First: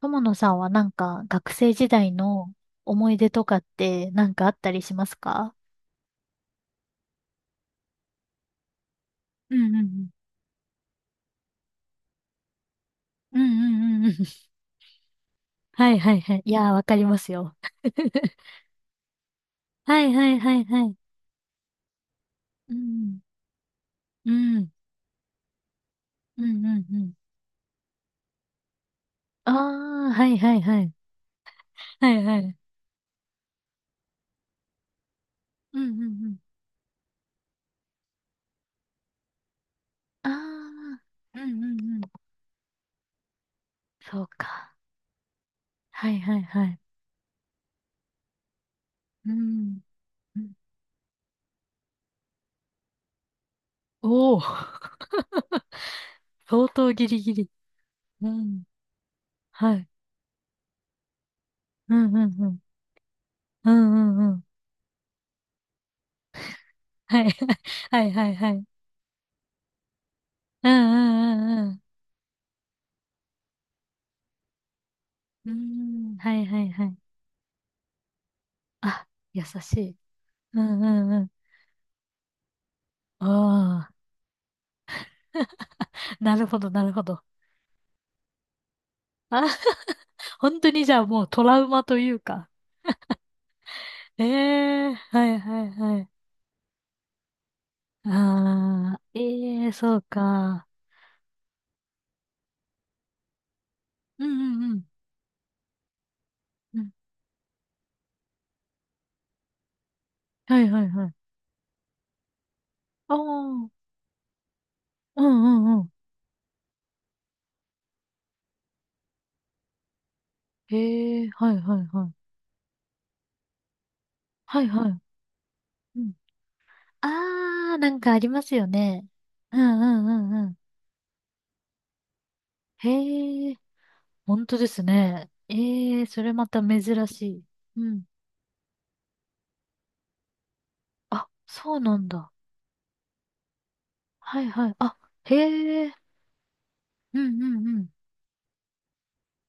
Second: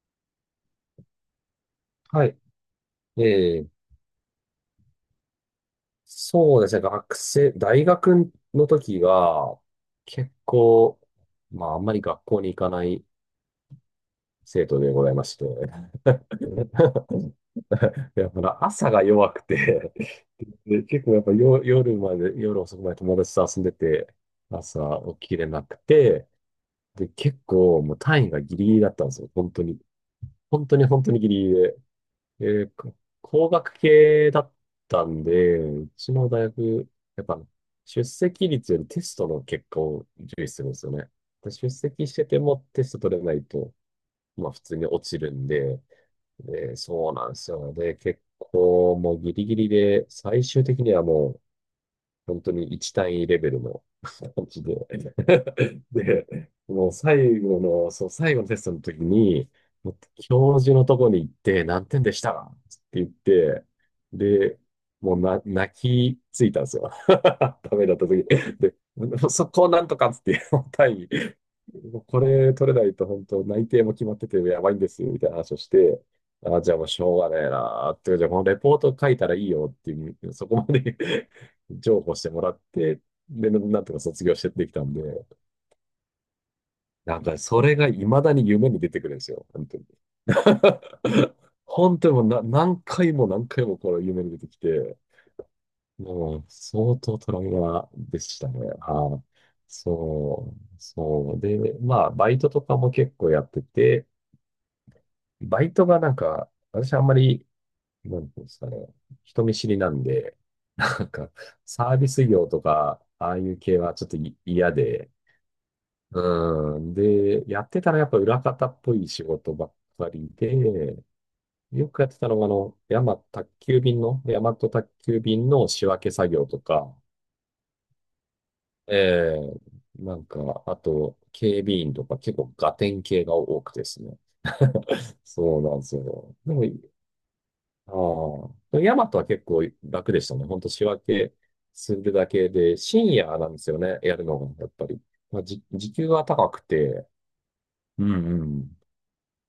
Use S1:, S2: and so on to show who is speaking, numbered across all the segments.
S1: 友野さんはなんか学生時代
S2: はい。
S1: の思い出とか
S2: え
S1: っ
S2: え、
S1: てなんかあったりしますか？
S2: そうですね。大学の時
S1: う
S2: は、
S1: んうん
S2: 結構、まあ、あんまり学校に行かない
S1: うん。うんうんうんうん。
S2: 生徒でございまして。
S1: はいはいはい。いやー、わかりま すよ。
S2: やっ ぱ朝が弱くて。
S1: はいはいは い
S2: で、
S1: はい。
S2: 結構やっぱ夜
S1: う
S2: 遅くまで友
S1: ん。
S2: 達と遊んでて、
S1: うん。
S2: 朝起きれなくて、
S1: うんうんう
S2: で、
S1: ん。
S2: 結構もう単位がギリギリだったんですよ。
S1: あ
S2: 本当に。
S1: あ、はいはい
S2: 本当
S1: は
S2: に
S1: い。
S2: 本当にギリギリ、
S1: はいは
S2: え
S1: い。
S2: ーこ工学系だったんで、
S1: うん
S2: う
S1: うんう
S2: ちの
S1: ん。
S2: 大学、やっぱ出席率よりテストの結果を
S1: あ
S2: 重視するんですよ
S1: あ、
S2: ね。
S1: うんう
S2: で出
S1: んう
S2: 席し
S1: ん。
S2: ててもテスト取れないと、
S1: そう
S2: まあ普
S1: か。
S2: 通に落ちるんで、
S1: はいはいは
S2: で、
S1: い。
S2: そうなんですよ。で、結構もう
S1: う
S2: ギリギリ
S1: ん。
S2: で、
S1: う
S2: 最
S1: ん。
S2: 終的にはもう本当に1単位レベルの
S1: おお。
S2: 形で。で、
S1: 相
S2: もう
S1: 当ギリギ
S2: 最
S1: リ。
S2: 後の、そう、
S1: う
S2: 最後のテ
S1: ん。
S2: ストの時に、
S1: はい。
S2: もう教授のとこに行って、何
S1: う
S2: 点で
S1: ん
S2: し
S1: う
S2: た
S1: んう
S2: っ
S1: ん。
S2: て言って、
S1: うんうんうん。
S2: で、もう、泣きついたんですよ。
S1: はい。
S2: ダメだっ
S1: は
S2: た
S1: い
S2: 時に。
S1: はいはい。
S2: で、そこをなんとかっつって、
S1: うん
S2: 単位、
S1: うんうん
S2: もうこれ取れないと本当内定も決まっててやばいんですよ、みたいな
S1: う
S2: 話をして、
S1: ん。うーん。はいは
S2: あ、
S1: い
S2: じゃあも
S1: は
S2: う
S1: い。
S2: しょうがねえなーって、じゃあこのレポート
S1: あ、
S2: 書いたらい
S1: 優
S2: いよ
S1: し
S2: って
S1: い。
S2: いう、そこ
S1: う
S2: ま
S1: んう
S2: で
S1: んうん。
S2: 譲歩してもらって、で、なん
S1: ああ、
S2: とか卒業してできたんで、
S1: なるほどなるほ
S2: な
S1: ど。
S2: んかそれが未だに夢に出てくるんですよ、
S1: あ、
S2: 本当に。
S1: 本当にじゃあもう トラウマと
S2: 本
S1: い
S2: 当に
S1: う
S2: もう
S1: か。
S2: 何回も何回もこの夢
S1: え
S2: に出てき
S1: え、
S2: て、
S1: はいはいはい。
S2: もう相当トラウマでしたね。
S1: ああ、
S2: はい。
S1: ええ、そう
S2: そう、
S1: か。
S2: そう。で、まあ、バイトとかも結構やってて、
S1: うんうんうん。
S2: バイトがなんか、
S1: うん。
S2: 私あんまり、なんていうんですかね、人見知りなんで、
S1: はいはい
S2: な
S1: は
S2: ん
S1: い。
S2: か、サービス業とか、
S1: ああ、
S2: ああいう
S1: うん
S2: 系はちょっと嫌で、
S1: うんうん。
S2: うん。で、やってたらやっぱ裏方っぽい仕事ばっかりで、
S1: ええ、はいはい
S2: よく
S1: は
S2: やっ
S1: い。
S2: てたのが、あの、宅急便の、ヤマ
S1: はい
S2: ト
S1: は
S2: 宅
S1: い。
S2: 急便の仕
S1: う
S2: 分け
S1: ん。
S2: 作業とか、
S1: ああ、なんかありますよね。
S2: ええ。
S1: うんう
S2: なん
S1: んうん。
S2: か、あと、警備員とか結構ガテン系が
S1: へえ、
S2: 多くてですね。
S1: 本当ですね。
S2: そうなんです
S1: ええ、それ
S2: よ。
S1: ま
S2: で
S1: た
S2: も、
S1: 珍しい。う
S2: ああ、
S1: ん。
S2: でもヤマトは結構楽でしたね。ほんと仕分
S1: あ、
S2: け
S1: そう
S2: す
S1: なん
S2: るだ
S1: だ。
S2: けで、深夜なんですよね、やるの
S1: は
S2: が、
S1: い
S2: や
S1: は
S2: っ
S1: い。
S2: ぱ
S1: あ、
S2: り。まあ、
S1: へ
S2: 時
S1: え、
S2: 給は高くて、
S1: うんうんうん。
S2: うんうん。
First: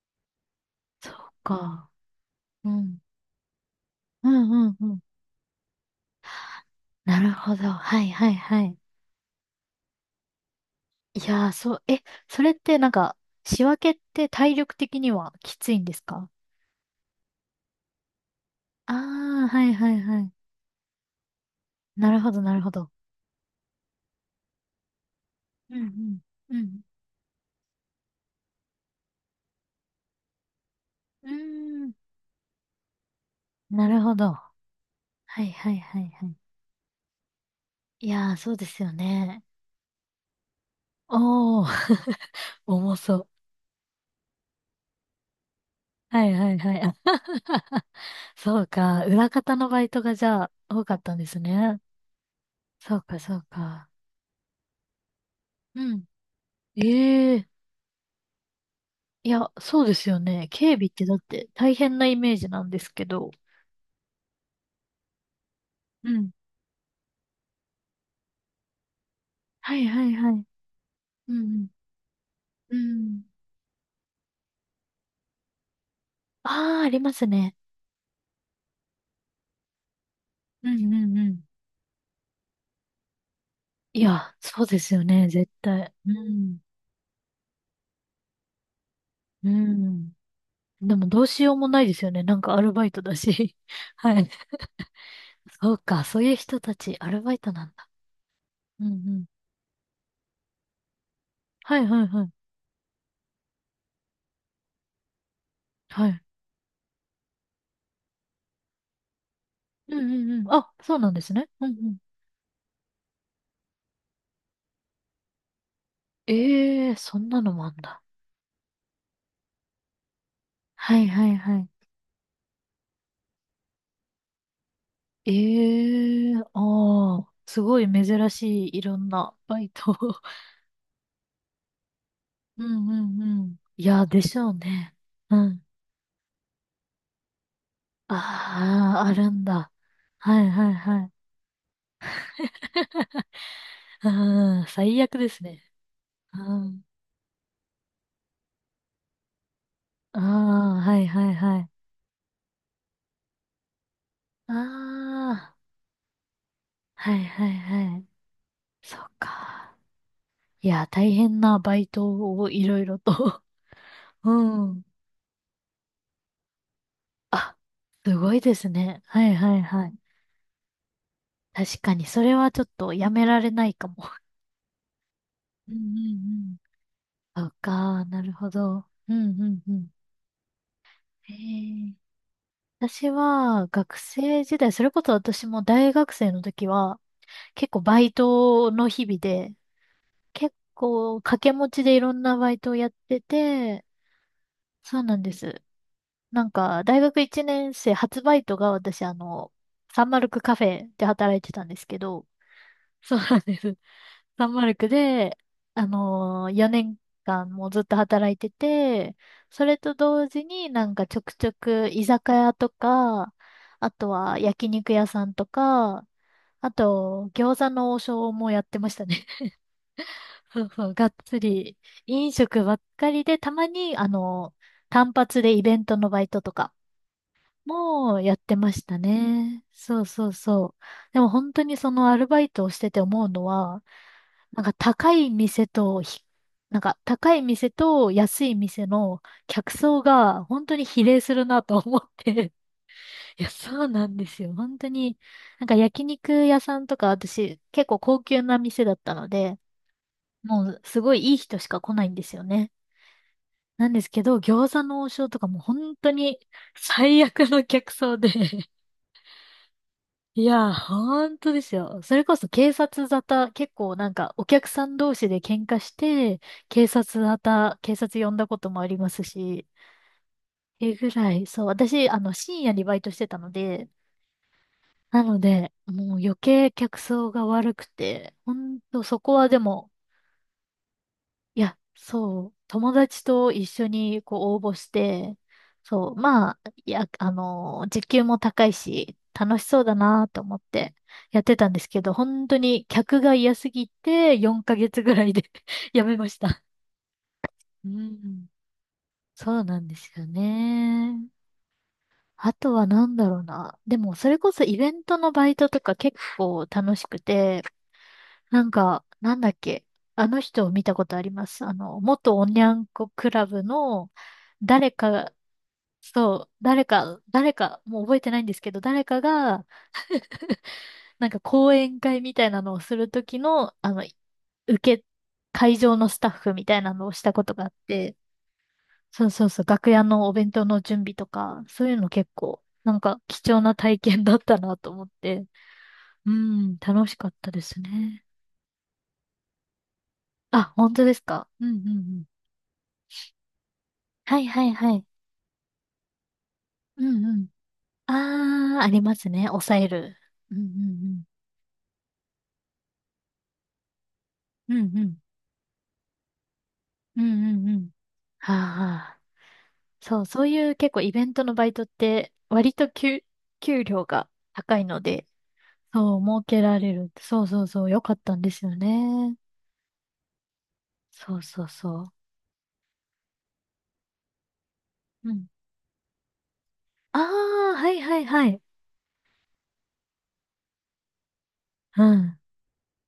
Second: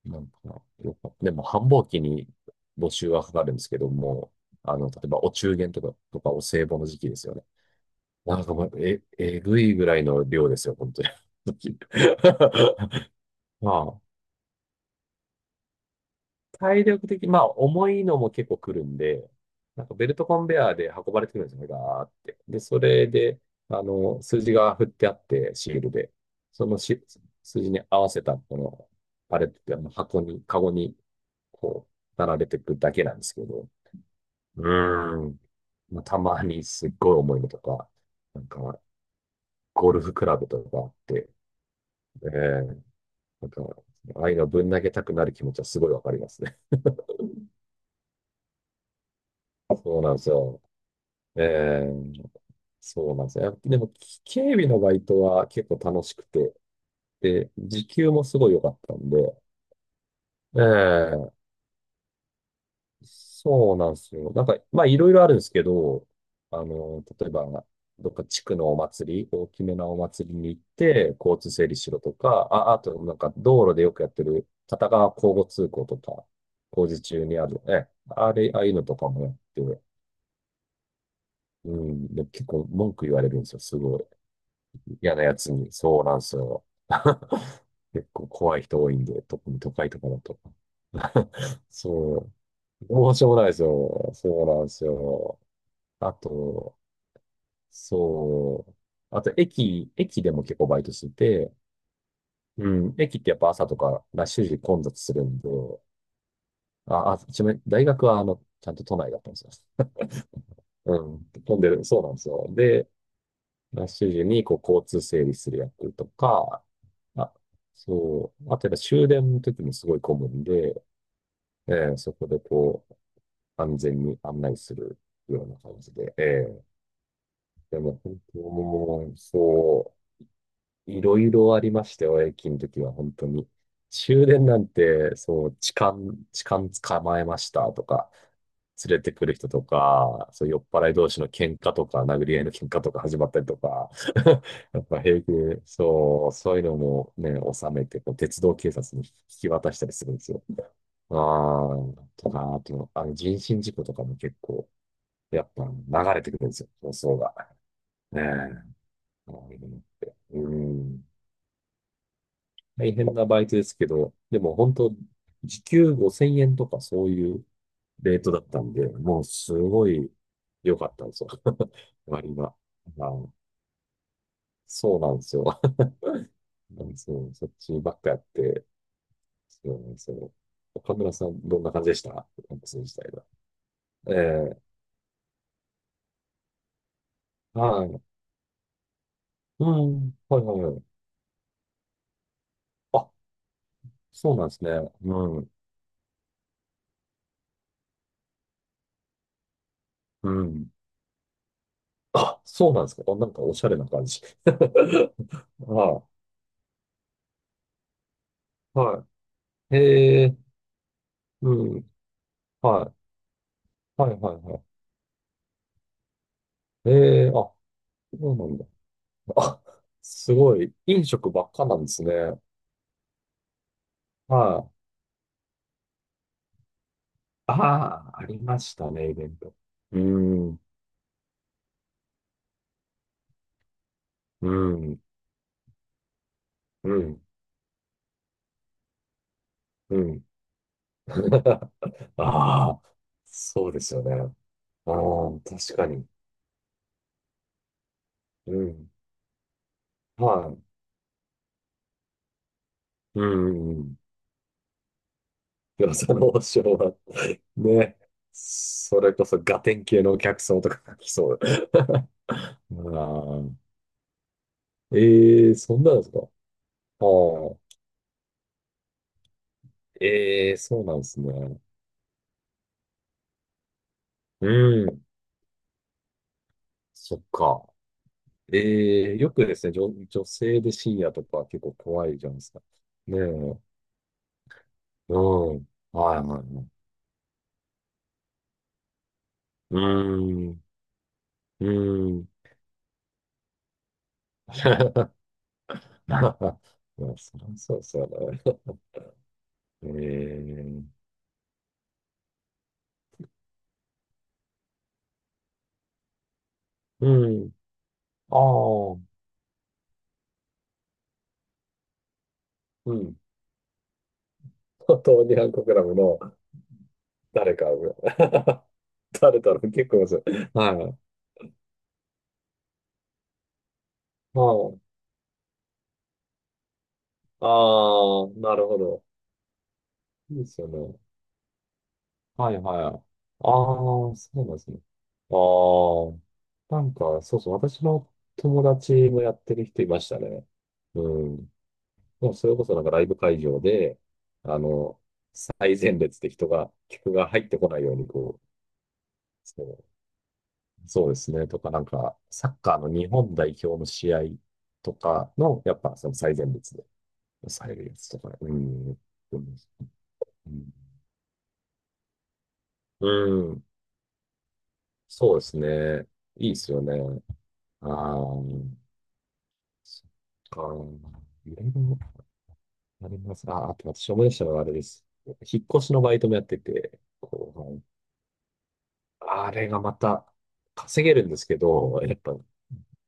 S2: なんか、よ
S1: そ
S2: かった。で
S1: う
S2: も、繁忙
S1: か。
S2: 期に
S1: う
S2: 募
S1: ん。
S2: 集はかかるんですけど
S1: う
S2: も、
S1: んうん
S2: あ
S1: う
S2: の、例
S1: ん。
S2: えば、お中元とか、お歳暮の時期で
S1: な
S2: す
S1: る
S2: よね。
S1: ほど。はいはい
S2: なんか
S1: は
S2: もう、
S1: い。
S2: えぐいぐらいの量ですよ、本当に。
S1: いやー、そう、え、それってなんか、仕分
S2: ま
S1: けっ
S2: あ、
S1: て体力的にはきついんですか？
S2: 体力的、まあ、重いのも結構来る
S1: あ
S2: んで、
S1: あー、はい
S2: なん
S1: は
S2: か
S1: い
S2: ベル
S1: は
S2: ト
S1: い。
S2: コンベアで運ばれてくるんですよね、ガー
S1: な
S2: っ
S1: るほ
S2: て。
S1: どな
S2: で、
S1: るほ
S2: そ
S1: ど。
S2: れで、あの、数字が振ってあって、シ
S1: う
S2: ー
S1: ん
S2: ルで、
S1: うん。う
S2: その
S1: ん。
S2: 数字に合わせた、この、パレットって、あの箱に、カゴに、
S1: うー
S2: こ
S1: ん。
S2: う、並べていくだけなんですけど、
S1: なるほど。
S2: うーん。
S1: はいはいは
S2: まあ、
S1: い
S2: た
S1: はい。
S2: まにすっごい重いのとか、
S1: いやー、
S2: なん
S1: そうで
S2: か、
S1: すよね。
S2: ゴルフクラブとかあって、
S1: おー。
S2: ええ。
S1: 重そう。
S2: なんか、ああいうのぶん投げたくなる気持ちはすごいわかり
S1: は
S2: ま
S1: い
S2: す
S1: はい
S2: ね。
S1: はい。あ、そうか。裏方のバ イ
S2: そ
S1: ト
S2: うな
S1: が
S2: んで
S1: じ
S2: す
S1: ゃあ
S2: よ。
S1: 多かったんです
S2: え
S1: ね。
S2: え、
S1: そう
S2: そう
S1: か
S2: なんで
S1: そ
S2: す
S1: う
S2: よ。で
S1: か。
S2: も、警備のバイトは結構
S1: う
S2: 楽しくて、
S1: ん。ええ。
S2: で、時給もすごい良かったん
S1: い
S2: で、
S1: や、そうですよね。警備ってだっ
S2: ええ、
S1: て大変なイメージなんですけど。
S2: そうなんですよ。なんか、まあ、いろいろあるんですけど、
S1: うん。
S2: あの、例えば、どっか地区のお祭り、大きめ
S1: はい
S2: なお
S1: はい
S2: 祭
S1: は
S2: り
S1: い。
S2: に行って、
S1: う
S2: 交通整
S1: ん
S2: 理しろとか、あ、
S1: うん。
S2: あ
S1: う
S2: と、なん
S1: ん。
S2: か、道路でよくやってる、片側交互通行とか、
S1: ああ、
S2: 工
S1: あり
S2: 事
S1: ま
S2: 中
S1: す
S2: にあ
S1: ね。
S2: る、え、あれ、ああいうのとかもやって、
S1: うんうんうん。
S2: うん、で、結構文句言われるんですよ。すご
S1: い
S2: い。
S1: や、そうですよ
S2: 嫌な
S1: ね。
S2: や
S1: 絶
S2: つに。
S1: 対。
S2: そう
S1: う
S2: なんです
S1: ん。
S2: よ。結構怖い人多いんで、
S1: う
S2: 特に都会とか
S1: ん。
S2: だと。
S1: でもどうしようも ないですよ
S2: そ
S1: ね。
S2: う。
S1: なんかアルバイト
S2: どう
S1: だ
S2: しようもないで
S1: し。
S2: す よ。
S1: はい。
S2: そうなんですよ。
S1: そうか。
S2: あ
S1: そういう人た
S2: と、
S1: ち、アルバイトなんだ。
S2: そう。
S1: うんう
S2: あ
S1: ん。
S2: と、駅でも結構バイトしてて、
S1: はいはいはい。
S2: うん、駅ってやっぱ朝とかラッシュ時混雑するんで、
S1: はい。
S2: 一面、大学はあの、ちゃんと都内だったんですよ。
S1: うんうんうん。あ、
S2: う
S1: そうなんで
S2: ん、
S1: すね。
S2: 混ん
S1: う
S2: で
S1: んう
S2: る、
S1: ん。
S2: そうなんですよ。で、ラッシュ時にこう交通整理する役とか、
S1: ええー、そん
S2: あ、
S1: なのもあんだ。
S2: そう、あとやっぱ終電の時もすごい混むんで、
S1: はいはいはい。
S2: そこでこう、安全に案内する
S1: え
S2: ような感じで、
S1: えー、
S2: ー
S1: ああ、す
S2: で
S1: ごい
S2: も本
S1: 珍しいいろん
S2: 当、
S1: なバイト。
S2: そう、いろいろありましたよ、駅の
S1: う
S2: 時
S1: ん
S2: は、
S1: う
S2: 本
S1: ん
S2: 当
S1: う
S2: に。
S1: ん。いや、で
S2: 終
S1: し
S2: 電
S1: ょう
S2: なん
S1: ね。
S2: て、
S1: う
S2: そう、
S1: ん。
S2: 痴漢捕まえましたとか、連れ
S1: ああ、
S2: て
S1: あ
S2: く
S1: る
S2: る
S1: ん
S2: 人と
S1: だ。
S2: か、
S1: は
S2: そう、
S1: い
S2: 酔っ
S1: はい
S2: 払い
S1: は
S2: 同
S1: い。
S2: 士の喧嘩とか、殴り合いの喧嘩とか始まったりとか、
S1: うん、
S2: やっぱ
S1: 最悪
S2: 平
S1: で
S2: 気
S1: す
S2: で、
S1: ね。
S2: そう、
S1: う
S2: そういうの
S1: ん。
S2: もね、収めて、こう鉄道警察に引き渡したりするん
S1: あ
S2: ですよ。
S1: あ、はい
S2: あ
S1: はいはい。
S2: あ、とか、あと、あの、人身事故とかも結
S1: あ
S2: 構、やっ
S1: あ、
S2: ぱ流れてくるんですよ、放
S1: は
S2: 送
S1: い
S2: が。
S1: はいはい。
S2: ねえ。
S1: そっ
S2: ああいうの
S1: か。
S2: って、う
S1: いや、
S2: ん。
S1: 大変なバイトをいろい
S2: 大
S1: ろ
S2: 変なバ
S1: と。
S2: イトですけど、
S1: う
S2: でも本
S1: ん。
S2: 当、時給5000円とかそういう
S1: あ、す
S2: レート
S1: ご
S2: だ
S1: い
S2: っ
S1: で
S2: た
S1: す
S2: んで、
S1: ね。
S2: もう
S1: はい
S2: す
S1: はいは
S2: ご
S1: い。
S2: い良かったんですよ。
S1: 確かに、それ
S2: 割
S1: は
S2: が。
S1: ちょっと
S2: あ
S1: やめ
S2: の、
S1: られないかも。
S2: そうなんですよ。
S1: うん うんうん。
S2: そう、
S1: そ
S2: そっ
S1: う
S2: ちばっ
S1: か、
S2: かや
S1: な
S2: っ
S1: るほ
S2: て、
S1: ど。うんう
S2: そ
S1: んう
S2: うな
S1: ん。
S2: んですよ。岡村さ
S1: へ
S2: ん、どんな感じ
S1: え。
S2: でした時
S1: 私
S2: 代は。
S1: は学生
S2: え
S1: 時
S2: え、
S1: 代、それこそ私も大学生の時は、結構
S2: は
S1: バ
S2: い。
S1: イトの日々で、
S2: うん、はい
S1: 結
S2: はいはい。
S1: 構掛け持ちでいろんなバイトをやっ
S2: あ、
S1: てて、
S2: そうなんですね。
S1: そうなんで
S2: うん、
S1: す。なんか、大学1年生初バイトが私、サンマル
S2: う
S1: クカフ
S2: ん。
S1: ェで働いてたんですけど、
S2: あ、そうなんですか。あ、
S1: そう
S2: なん
S1: なん
S2: かお
S1: で
S2: しゃれ
S1: す。
S2: な感じ。
S1: サンマルク
S2: あ、
S1: で、4年間もずっと働いて
S2: は
S1: て、そ
S2: い。
S1: れと
S2: へ
S1: 同
S2: え、
S1: 時になんかちょくちょ
S2: う
S1: く
S2: ん。
S1: 居酒屋と
S2: はい。
S1: か、あ
S2: は
S1: と
S2: いは
S1: は
S2: いはい。
S1: 焼肉屋さんとか、あ
S2: ええ、
S1: と
S2: あ、そ
S1: 餃子の王将
S2: うな
S1: も
S2: ん
S1: やっ
S2: だ。
S1: てましたね。
S2: あ、す ご
S1: そう
S2: い。
S1: そう、
S2: 飲
S1: がっ
S2: 食
S1: つ
S2: ばっかな
S1: り
S2: んですね。
S1: 飲食ばっかりで、たまに
S2: はい。
S1: 単発でイベントのバイトとか、
S2: あ
S1: も
S2: あ、
S1: う
S2: あ
S1: やっ
S2: り
S1: て
S2: ま
S1: ま
S2: し
S1: し
S2: た
S1: た
S2: ね、イベント。
S1: ね。
S2: うー
S1: そうそう
S2: ん、
S1: そう。でも本当にそのアルバイトをしてて思うのは、
S2: う
S1: なんか
S2: ん、
S1: 高い店とひ、なん
S2: う
S1: か
S2: ん、
S1: 高い店と安い店の客
S2: う
S1: 層
S2: ん。
S1: が本当に比例するなと思っ て。
S2: ああ、
S1: いや、
S2: そうで
S1: そう
S2: すよ
S1: な
S2: ね。
S1: んですよ。本当
S2: ああ、
S1: に。なんか
S2: 確か
S1: 焼
S2: に。
S1: 肉屋さんとか私結構高級
S2: う
S1: な店
S2: ん、
S1: だったので、も
S2: は
S1: うすごいいい人しか来ないんですよね。
S2: い。うん、う
S1: なん
S2: ん。
S1: ですけど、餃子の王将とかも
S2: よ
S1: 本当
S2: さの
S1: に
S2: 王将は、
S1: 最悪の客
S2: ね。
S1: 層で。
S2: それこそガテン系のお客
S1: い
S2: さんと
S1: や、
S2: かが来そ
S1: 本
S2: う。
S1: 当ですよ。それこそ
S2: あ
S1: 警察沙
S2: あ、
S1: 汰、結構なんかお客さん同士で
S2: ええ、
S1: 喧
S2: そ
S1: 嘩
S2: ん
S1: し
S2: なんですか？あ
S1: て、警察沙
S2: あ。
S1: 汰、警察呼んだこともありますし、
S2: ええ、
S1: っ
S2: そう
S1: てい
S2: な
S1: う
S2: んで
S1: ぐ
S2: す
S1: らい、
S2: ね。
S1: そう、私、深夜にバイトしてたので、
S2: うん、
S1: なので、もう余計客
S2: そっ
S1: 層が
S2: か。
S1: 悪くて、本当
S2: ええ、
S1: そ
S2: よ
S1: こ
S2: く
S1: は
S2: で
S1: で
S2: すね、
S1: も、
S2: 女性で深夜とか
S1: い
S2: 結構
S1: や、
S2: 怖いじゃないで
S1: そ
S2: す
S1: う、
S2: か。
S1: 友
S2: ね
S1: 達と
S2: え、
S1: 一緒にこう応募し
S2: う
S1: て、
S2: ん、
S1: そう、
S2: はいはい
S1: まあ、
S2: はい。
S1: いや、あの時給も高いし、楽し
S2: う
S1: そうだなと
S2: ー
S1: 思っ
S2: ん、
S1: てやって
S2: う
S1: たんですけど、
S2: ーん。
S1: 本当に客が嫌すぎて4ヶ月ぐらいで や
S2: い
S1: め
S2: や、
S1: ました。
S2: そりゃそう
S1: う
S2: そう
S1: ん、
S2: ね。
S1: そうなん
S2: え
S1: ですよ
S2: え、
S1: ね。あとは何だろうな。でも、それこそイベントのバイトとか結構楽しく
S2: う
S1: て、
S2: ん、あ
S1: なん
S2: あ、
S1: か、なんだっけ。あの人を見たことあります。元おにゃん
S2: う
S1: こ
S2: ん。
S1: クラブの、誰か
S2: 当
S1: が、
S2: にゃ国クラブの
S1: そう、誰か、誰
S2: 誰か、
S1: か、もう覚えてないんです けど、誰か
S2: 誰だろ
S1: が、
S2: う、結構です。はい。
S1: なんか講演会みたいなのをするときの、
S2: は
S1: 受
S2: い。
S1: け、会場のスタッフみたいなのをしたこ
S2: あ
S1: とがあって、
S2: あ、なるほど。
S1: そうそうそう、楽屋のお
S2: いいで
S1: 弁
S2: す
S1: 当
S2: よ
S1: の
S2: ね。
S1: 準備とか、そういうの結
S2: はい
S1: 構、
S2: は
S1: なん
S2: い。
S1: か貴
S2: あ
S1: 重な体
S2: あ、そ
S1: 験だ
S2: う
S1: っ
S2: なん
S1: た
S2: です
S1: な
S2: ね。
S1: と思っ
S2: あ
S1: て、う
S2: あ、
S1: ん、
S2: なん
S1: 楽し
S2: か、
S1: かっ
S2: そうそ
S1: た
S2: う、
S1: です
S2: 私の
S1: ね。
S2: 友達もやってる人いましたね。
S1: あ、本当です
S2: う
S1: か。
S2: ん。
S1: うんうんうん。
S2: もうそれこそなんかライブ会場で、
S1: はい
S2: あ
S1: はいは
S2: の、
S1: い。
S2: 最前列で
S1: う
S2: 客
S1: ん
S2: が
S1: う
S2: 入
S1: ん。
S2: ってこないようにこう、
S1: ああ、ありますね。
S2: そ
S1: 抑
S2: う、
S1: える。う
S2: そうで
S1: ん
S2: すね、とかなんか、サッカーの日本代表の試合
S1: うんうん。う
S2: と
S1: んうん。
S2: かの、やっぱその最前列で
S1: うんうん
S2: 抑え
S1: う
S2: る
S1: ん。
S2: やつとかね、う
S1: は
S2: ん、
S1: あ、
S2: うん、
S1: そう、そういう結構イベントのバイトって割と
S2: う
S1: 給、
S2: ん、
S1: 給料が高いので、
S2: そうですね。
S1: そう、儲
S2: いいで
S1: け
S2: す
S1: ら
S2: よ
S1: れる。
S2: ね。
S1: そうそうそう、
S2: あ
S1: 良か
S2: あ、
S1: ったんですよね。
S2: そっか。
S1: そう
S2: いろ
S1: そう
S2: いろ
S1: そ
S2: あります。あ、あと私思い出したのはあれです。
S1: う。うん。
S2: 引っ越しのバイトもやってて、
S1: ああ、
S2: こう、
S1: はいはいはい。
S2: あれがまた稼げるんですけど、
S1: う
S2: やっぱ
S1: ん。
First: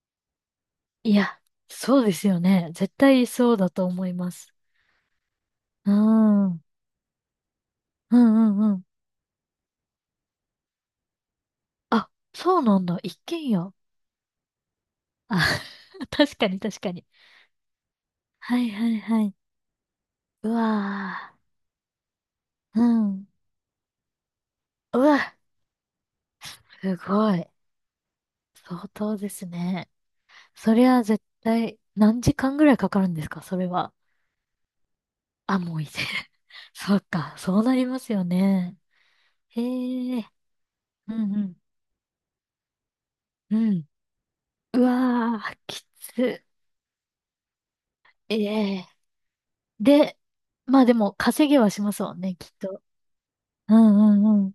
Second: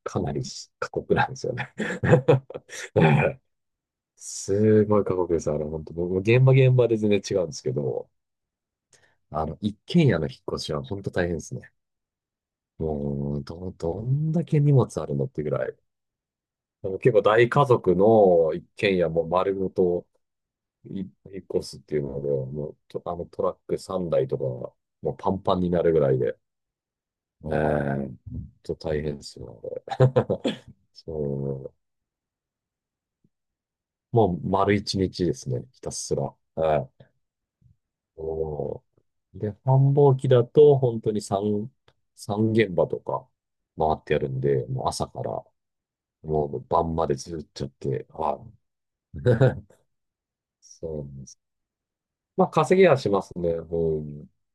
S2: かなり過
S1: い
S2: 酷なんで
S1: や、
S2: すよね。
S1: そうですよね。絶対 そうだと思います。
S2: すごい過酷です。あれ、本
S1: う
S2: 当僕も現
S1: ん。う
S2: 場
S1: ん
S2: 現場で全然違うんですけど、
S1: うんうん。
S2: あの、一軒家の引っ越しは本当大変ですね。
S1: あ、そうなんだ。一
S2: もう、
S1: 軒家。
S2: どんだけ荷物あるのってぐ
S1: あ、
S2: らい。
S1: 確かに確
S2: で
S1: か
S2: も
S1: に。
S2: 結構大家族の
S1: は
S2: 一
S1: いは
S2: 軒
S1: い
S2: 家
S1: は
S2: も
S1: い。
S2: 丸ごと、
S1: う
S2: 引
S1: わ
S2: っ越すっていうので、もう
S1: ー。う
S2: あの
S1: ん。
S2: トラック3台とか、
S1: う
S2: もうパ
S1: わ、
S2: ンパンになるぐらいで、
S1: すごい。
S2: えーちょっ
S1: 相
S2: と大変
S1: 当
S2: で
S1: で
S2: す
S1: す
S2: よ、
S1: ね。
S2: あれ。
S1: そり ゃ絶
S2: そ
S1: 対何時間ぐらいかかるんですかそれは？
S2: う、もう丸一日です
S1: あ、
S2: ね、
S1: も
S2: ひ
S1: ういい
S2: た
S1: ぜ。
S2: す ら。は
S1: そっ
S2: い。
S1: か、そうなりますよね。
S2: もうで、繁忙
S1: へえ。
S2: 期だと、本当
S1: う
S2: に
S1: んうん。
S2: 3現場とか
S1: うん。
S2: 回ってやるんで、
S1: う
S2: もう朝か
S1: わ
S2: ら、
S1: ー、きつ。
S2: もう晩までずっとやって、は
S1: ええ。
S2: い。
S1: で、まあで
S2: そうな
S1: も
S2: んです。
S1: 稼ぎはしますもんね、
S2: ま
S1: き
S2: あ、
S1: っ
S2: 稼
S1: と。
S2: ぎはしますね。
S1: う
S2: う
S1: んう
S2: ん。
S1: んうん。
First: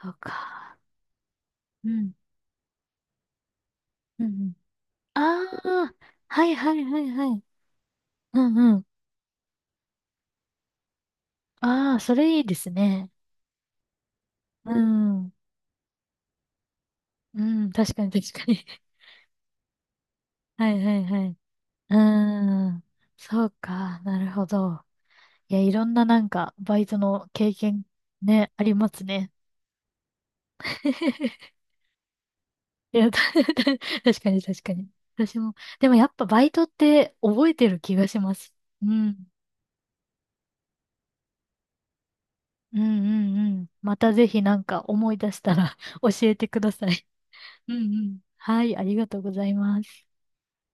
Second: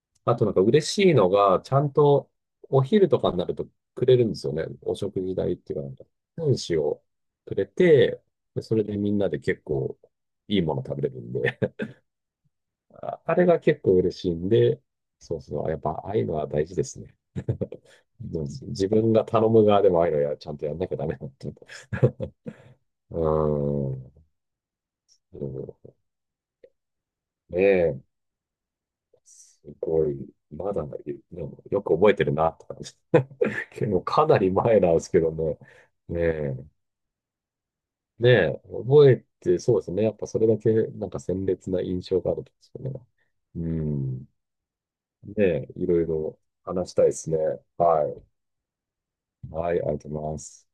S1: そう
S2: あとなんか
S1: か。
S2: 嬉しいのが、ちゃ
S1: う
S2: ん
S1: ん。
S2: とお昼とかになるとくれ
S1: うん
S2: る
S1: う
S2: んですよ
S1: ん。
S2: ね。お食事
S1: あ
S2: 代っていうか、な
S1: あ、
S2: んか、
S1: はい
S2: 分
S1: は
S2: 子
S1: いは
S2: を
S1: いはい。
S2: くれて、
S1: うん
S2: でそ
S1: う
S2: れ
S1: ん。
S2: でみんなで結構いいもの食べれるんで、
S1: ああ、それいいです ね。
S2: ああれが結構嬉しいん
S1: う
S2: で、
S1: ん。
S2: そうそう、やっぱああいうのは大事ですね。
S1: うん、確かに
S2: うん、
S1: 確かに。
S2: 自分が頼む側でもああいうのや、ちゃんと
S1: は
S2: やん
S1: い
S2: なき
S1: は
S2: ゃ
S1: い
S2: ダメ
S1: は
S2: だっ
S1: い。
S2: ていう。
S1: うーん。
S2: う
S1: そう
S2: ー
S1: か、
S2: ん。
S1: なるほど。
S2: う
S1: いや、いろん
S2: ん、
S1: ななんか、バイトの経
S2: ね
S1: 験
S2: え、
S1: ね、ありますね。
S2: すごい。まだい、で もよく覚えてるなとか、
S1: いや、た
S2: も う
S1: 確
S2: か
S1: か
S2: な
S1: に
S2: り
S1: 確か
S2: 前
S1: に。
S2: なんですけど
S1: 私も。
S2: ね。
S1: でもやっ
S2: ね
S1: ぱバイ
S2: え。
S1: トって覚えてる気がし
S2: ね
S1: ま
S2: え、
S1: す。う
S2: 覚え
S1: ん。
S2: て、そうですね。やっぱそれだけ、なんか鮮烈な印象があるんです
S1: う
S2: よ
S1: んう
S2: ね。
S1: んうん。
S2: う
S1: また
S2: ん。
S1: ぜひなんか思い出し
S2: ね
S1: た
S2: え、
S1: ら
S2: い ろい
S1: 教え
S2: ろ
S1: てくださ
S2: 話した
S1: い。
S2: いですね。
S1: うんう
S2: は
S1: ん。
S2: い。
S1: はい、ありがとうござい
S2: はい、
S1: ま
S2: ありが
S1: す。
S2: とうございます。